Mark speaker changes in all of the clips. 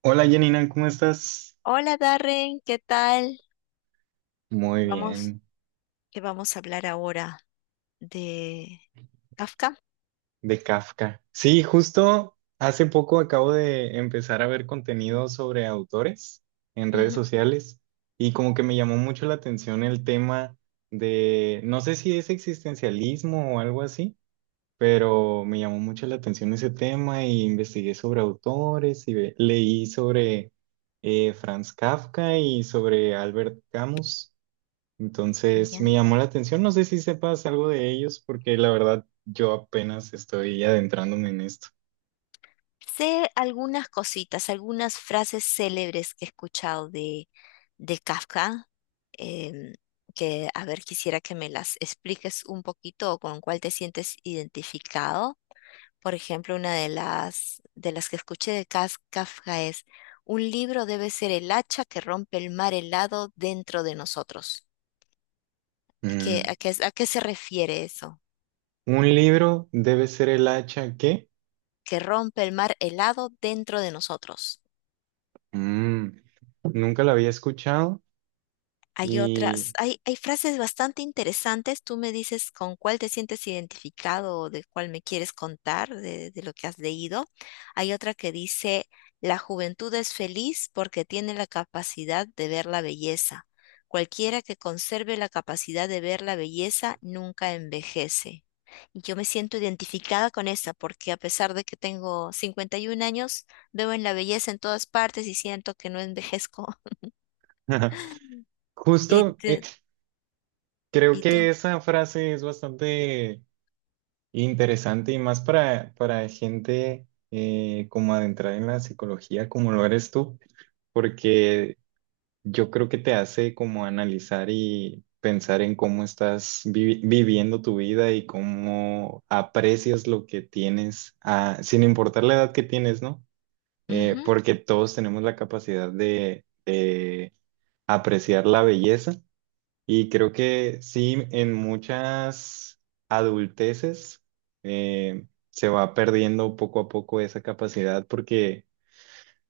Speaker 1: Hola Janina, ¿cómo estás?
Speaker 2: Hola Darren, ¿qué tal?
Speaker 1: Muy
Speaker 2: Vamos,
Speaker 1: bien,
Speaker 2: que vamos a hablar ahora de Kafka.
Speaker 1: de Kafka. Sí, justo hace poco acabo de empezar a ver contenido sobre autores en redes
Speaker 2: Ujú,
Speaker 1: sociales y como que me llamó mucho la atención el tema de, no sé si es existencialismo o algo así, pero me llamó mucho la atención ese tema y investigué sobre autores y leí sobre Franz Kafka y sobre Albert Camus. Entonces
Speaker 2: ya.
Speaker 1: me llamó la atención, no sé si sepas algo de ellos, porque la verdad yo apenas estoy adentrándome en esto.
Speaker 2: Sé algunas cositas, algunas frases célebres que he escuchado de Kafka, em, que a ver, quisiera que me las expliques un poquito o con cuál te sientes identificado. Por ejemplo, una de de las que escuché de Kafka es, un libro debe ser el hacha que rompe el mar helado dentro de nosotros. Es que,
Speaker 1: Mm,
Speaker 2: ¿a a qué se refiere eso?
Speaker 1: Un libro debe ser el hacha que
Speaker 2: Que rompe el mar helado dentro de nosotros.
Speaker 1: Mm, nunca la había escuchado
Speaker 2: Hay otras,
Speaker 1: y
Speaker 2: hay frases bastante interesantes. Tú me dices con cuál te sientes identificado o de cuál me quieres contar de lo que has leído. Hay otra que dice, la juventud es feliz porque tiene la capacidad de ver la belleza. Cualquiera que conserve la capacidad de ver la belleza nunca envejece. Y yo me siento identificada con esa porque a pesar de que tengo 51 años, veo en la belleza en todas partes y siento que no envejezco. ¿Y,
Speaker 1: justo creo
Speaker 2: y
Speaker 1: que
Speaker 2: tú?
Speaker 1: esa frase es bastante interesante y más para gente como adentrada en la psicología como lo eres tú, porque yo creo que te hace como analizar y pensar en cómo estás viviendo tu vida y cómo aprecias lo que tienes, ah, sin importar la edad que tienes, ¿no?
Speaker 2: Ujú.
Speaker 1: Porque todos tenemos la capacidad de apreciar la belleza y creo que sí, en muchas adulteces se va perdiendo poco a poco esa capacidad porque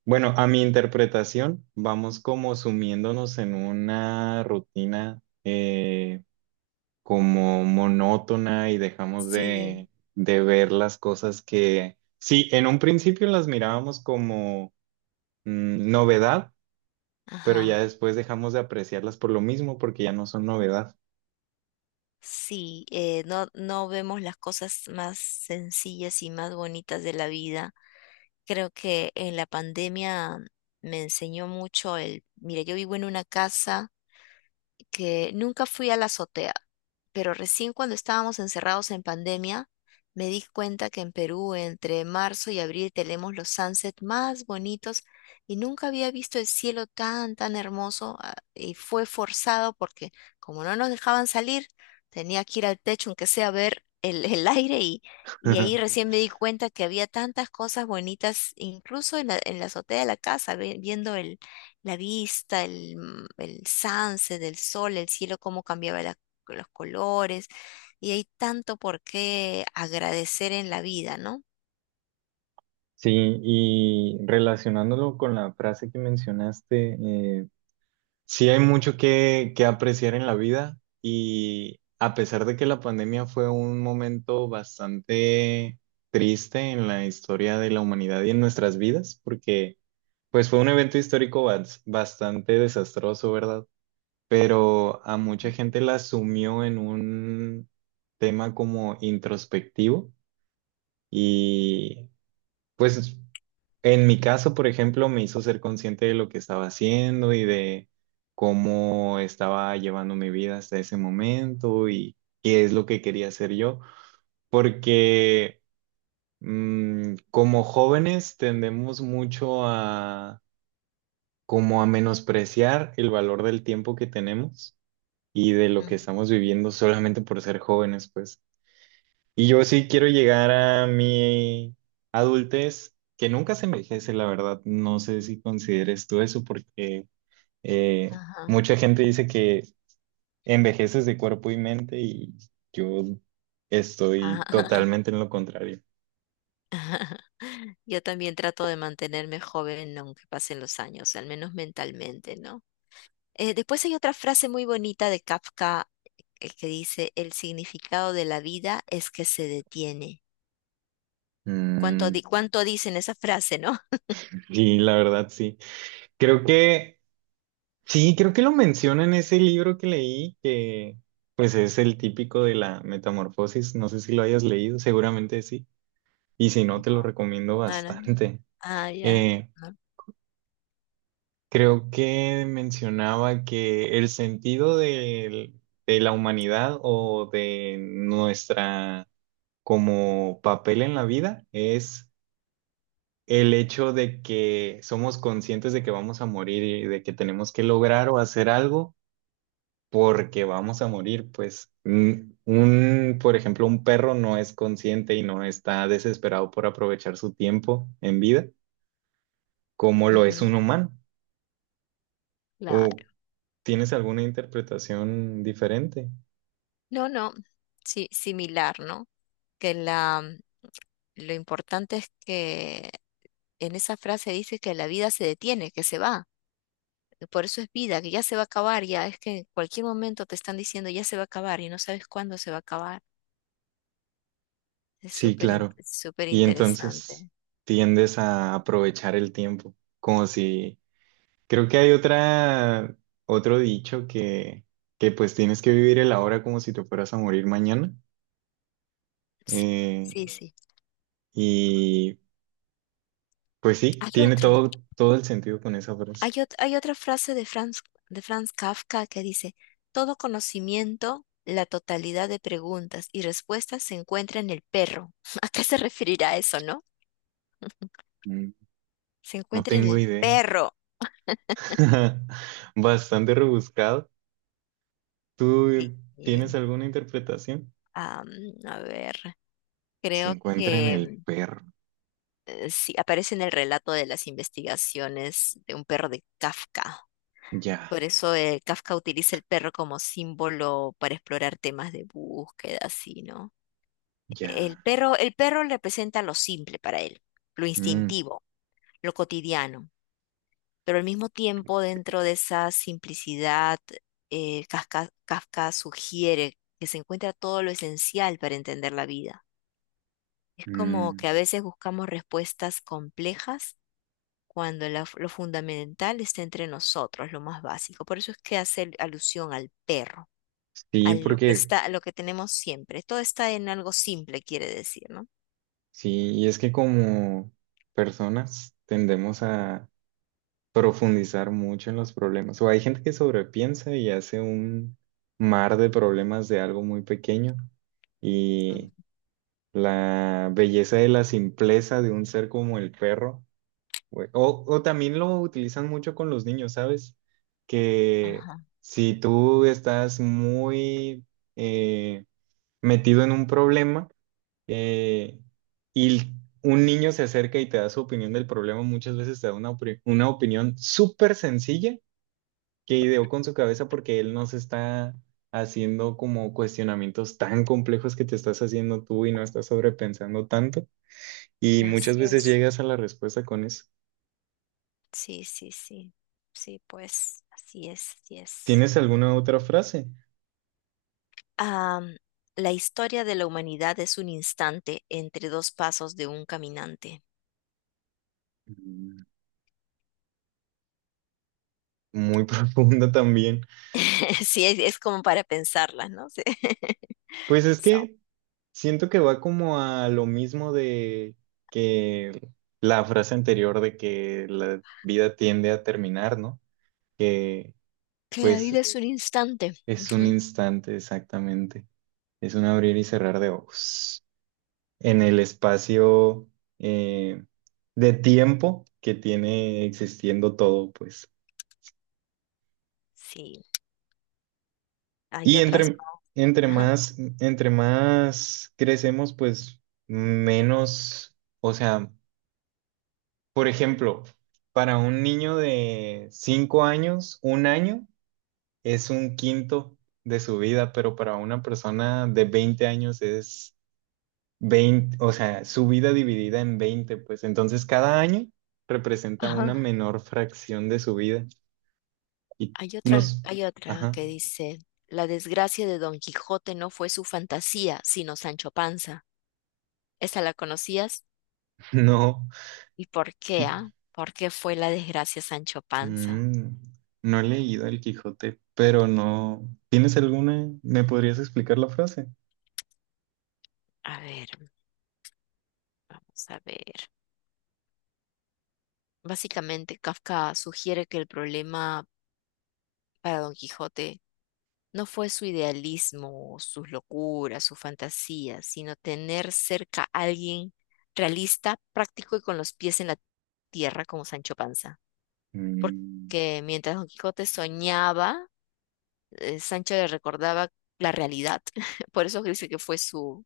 Speaker 1: bueno, a mi interpretación, vamos como sumiéndonos en una rutina como monótona y dejamos
Speaker 2: Sí,
Speaker 1: de ver las cosas que, sí, en un principio las mirábamos como novedad, pero ya
Speaker 2: ajá.
Speaker 1: después dejamos de apreciarlas por lo mismo porque ya no son novedad.
Speaker 2: Sí, no vemos las cosas más sencillas y más bonitas de la vida. Creo que en la pandemia me enseñó mucho el, mira, yo vivo en una casa que nunca fui a la azotea, pero recién cuando estábamos encerrados en pandemia, me di cuenta que en Perú entre marzo y abril tenemos los sunsets más bonitos y nunca había visto el cielo tan, tan hermoso ah, y fue forzado porque como no nos dejaban salir, tenía que ir al techo, aunque sea a ver el aire y ahí recién me di cuenta que había tantas cosas bonitas, incluso en en la azotea de la casa, viendo el la vista, el sunset del sol, el cielo, cómo cambiaba los colores. Y hay tanto por qué agradecer en la vida, ¿no?
Speaker 1: Sí, y relacionándolo con la frase que mencionaste, sí, hay mucho que apreciar en la vida y a pesar de que la pandemia fue un momento bastante triste en la historia de la humanidad y en nuestras vidas, porque pues fue un evento histórico bastante desastroso, ¿verdad? Pero a mucha gente la asumió en un tema como introspectivo y pues en mi caso, por ejemplo, me hizo ser consciente de lo que estaba haciendo y de cómo estaba llevando mi vida hasta ese momento y qué es lo que quería hacer yo, porque como jóvenes tendemos mucho a como a menospreciar el valor del tiempo que tenemos y de lo que
Speaker 2: Mm.
Speaker 1: estamos viviendo solamente por ser jóvenes, pues. Y yo sí quiero llegar a mi adultez, que nunca se envejece, la verdad. No sé si consideres tú eso, porque eh,
Speaker 2: Ajá.
Speaker 1: mucha gente dice que envejeces de cuerpo y mente, y yo estoy totalmente en lo contrario.
Speaker 2: Yo también trato de mantenerme joven aunque pasen los años, al menos mentalmente, ¿no? Después hay otra frase muy bonita de Kafka, el que dice, el significado de la vida es que se detiene. ¿Cuánto,
Speaker 1: Mm,
Speaker 2: cuánto dicen esa frase, no?
Speaker 1: sí, la verdad, sí. Creo que, sí, creo que lo menciona en ese libro que leí, que pues es el típico de la metamorfosis. No sé si lo hayas leído, seguramente sí. Y si no, te lo recomiendo
Speaker 2: No, no.
Speaker 1: bastante.
Speaker 2: Ah, ya.
Speaker 1: Eh,
Speaker 2: No.
Speaker 1: creo que mencionaba que el sentido de la humanidad o de nuestra como papel en la vida es el hecho de que somos conscientes de que vamos a morir y de que tenemos que lograr o hacer algo porque vamos a morir. Pues mm, un, por ejemplo, un perro no es consciente y no está desesperado por aprovechar su tiempo en vida como lo es
Speaker 2: Ujú.
Speaker 1: un humano. O
Speaker 2: Claro.
Speaker 1: ¿tienes alguna interpretación diferente?
Speaker 2: No, no, sí, similar, ¿no? Que lo importante es que en esa frase dice que la vida se detiene, que se va. Por eso es vida, que ya se va a acabar, ya es que en cualquier momento te están diciendo ya se va a acabar y no sabes cuándo se va a acabar. Es
Speaker 1: Sí, claro.
Speaker 2: súper
Speaker 1: Y entonces
Speaker 2: interesante.
Speaker 1: tiendes a aprovechar el tiempo, como si... Creo que hay otra, otro dicho que pues tienes que vivir el ahora como si te fueras a morir mañana.
Speaker 2: Sí,
Speaker 1: Eh,
Speaker 2: sí, sí.
Speaker 1: y pues sí,
Speaker 2: Hay
Speaker 1: tiene
Speaker 2: otro,
Speaker 1: todo, todo el sentido con esa frase.
Speaker 2: hay otra frase de Franz Kafka que dice, todo conocimiento, la totalidad de preguntas y respuestas se encuentra en el perro. ¿A qué se referirá eso, no?
Speaker 1: Mm,
Speaker 2: Se
Speaker 1: no
Speaker 2: encuentra en
Speaker 1: tengo
Speaker 2: el
Speaker 1: idea.
Speaker 2: perro.
Speaker 1: Bastante rebuscado.
Speaker 2: Y-
Speaker 1: ¿Tú tienes
Speaker 2: y,
Speaker 1: alguna interpretación?
Speaker 2: am, a ver,
Speaker 1: Se
Speaker 2: creo
Speaker 1: encuentra en
Speaker 2: que
Speaker 1: el perro.
Speaker 2: sí, aparece en el relato de las investigaciones de un perro de Kafka.
Speaker 1: Ya,
Speaker 2: Por eso Kafka utiliza el perro como símbolo para explorar temas de búsqueda, así, ¿no?
Speaker 1: ya.
Speaker 2: El perro representa lo simple para él, lo
Speaker 1: Mm,
Speaker 2: instintivo, lo cotidiano, pero al mismo tiempo dentro de esa simplicidad, Kafka sugiere que se encuentra todo lo esencial para entender la vida. Es como
Speaker 1: mm.
Speaker 2: que a veces buscamos respuestas complejas cuando lo fundamental está entre nosotros, lo más básico. Por eso es que hace alusión al perro, a
Speaker 1: Sí,
Speaker 2: lo que
Speaker 1: porque
Speaker 2: está, a lo que tenemos siempre. Todo está en algo simple, quiere decir, ¿no?
Speaker 1: sí, y es que como personas tendemos a profundizar mucho en los problemas. O hay gente que sobrepiensa y hace un mar de problemas de algo muy pequeño. Y
Speaker 2: Mm.
Speaker 1: la belleza de la simpleza de un ser como el perro. O también lo utilizan mucho con los niños, ¿sabes? Que
Speaker 2: Ajá,
Speaker 1: si tú estás muy... eh, metido en un problema eh, y un niño se acerca y te da su opinión del problema, muchas veces te da una, una opinión súper sencilla que ideó con su cabeza porque él no se está haciendo como cuestionamientos tan complejos que te estás haciendo tú y no estás sobrepensando tanto. Y
Speaker 2: así
Speaker 1: muchas veces
Speaker 2: es.
Speaker 1: llegas a la respuesta con eso.
Speaker 2: Sí, sí, sí. Sí, pues así es, así es.
Speaker 1: ¿Tienes alguna otra frase?
Speaker 2: Am, la historia de la humanidad es un instante entre dos pasos de un caminante.
Speaker 1: Mm, muy profunda también.
Speaker 2: Sí, es como para pensarla, ¿no? Sí.
Speaker 1: Pues es
Speaker 2: So,
Speaker 1: que... Siento que va como a lo mismo de que la frase anterior de que la vida tiende a terminar, ¿no? Que
Speaker 2: que la vida
Speaker 1: pues
Speaker 2: es un instante.
Speaker 1: es un
Speaker 2: Ujú.
Speaker 1: instante exactamente, es un abrir y cerrar de ojos en el espacio eh, de tiempo que tiene existiendo todo, pues.
Speaker 2: Sí, hay
Speaker 1: Y
Speaker 2: otras.
Speaker 1: entre,
Speaker 2: Ajá,
Speaker 1: entre más crecemos, pues menos, o sea, por ejemplo, para un niño de 5 años, un año es un quinto de su vida, pero para una persona de 20 años es 20, o sea, su vida dividida en 20, pues entonces cada año representa una
Speaker 2: ajá.
Speaker 1: menor fracción de su vida. Y nos...
Speaker 2: Hay otra
Speaker 1: Ajá,
Speaker 2: que dice, la desgracia de Don Quijote no fue su fantasía, sino Sancho Panza. ¿Esa la conocías?
Speaker 1: no.
Speaker 2: ¿Y por qué, ah? ¿Por qué fue la desgracia Sancho Panza?
Speaker 1: Mm, no he leído El Quijote, pero no. ¿Tienes alguna? ¿Me podrías explicar la frase?
Speaker 2: A ver, vamos a ver. Básicamente, Kafka sugiere que el problema para Don Quijote no fue su idealismo, sus locuras, sus fantasías, sino tener cerca a alguien realista, práctico y con los pies en la tierra como Sancho Panza.
Speaker 1: Mm,
Speaker 2: Porque mientras Don Quijote soñaba, Sancho le recordaba la realidad. Por eso dice que fue su,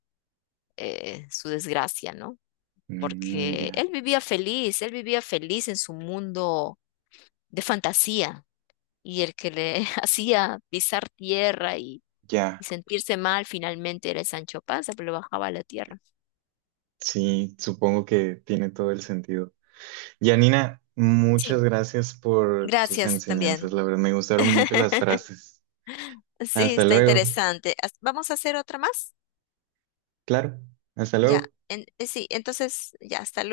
Speaker 2: eh, su desgracia, ¿no?
Speaker 1: mm,
Speaker 2: Porque
Speaker 1: ya,
Speaker 2: él vivía feliz en su mundo de fantasía y el que le hacía pisar tierra y
Speaker 1: ya.
Speaker 2: sentirse mal finalmente era el Sancho Panza, pero lo bajaba a la tierra.
Speaker 1: Sí, supongo que tiene todo el sentido. Yanina, muchas
Speaker 2: Sí,
Speaker 1: gracias por tus
Speaker 2: gracias
Speaker 1: enseñanzas,
Speaker 2: también.
Speaker 1: la verdad, me gustaron mucho las frases.
Speaker 2: Sí,
Speaker 1: Hasta
Speaker 2: está
Speaker 1: luego.
Speaker 2: interesante. ¿Vamos a hacer otra más?
Speaker 1: Claro, hasta
Speaker 2: Ya,
Speaker 1: luego.
Speaker 2: sí, entonces ya, hasta luego.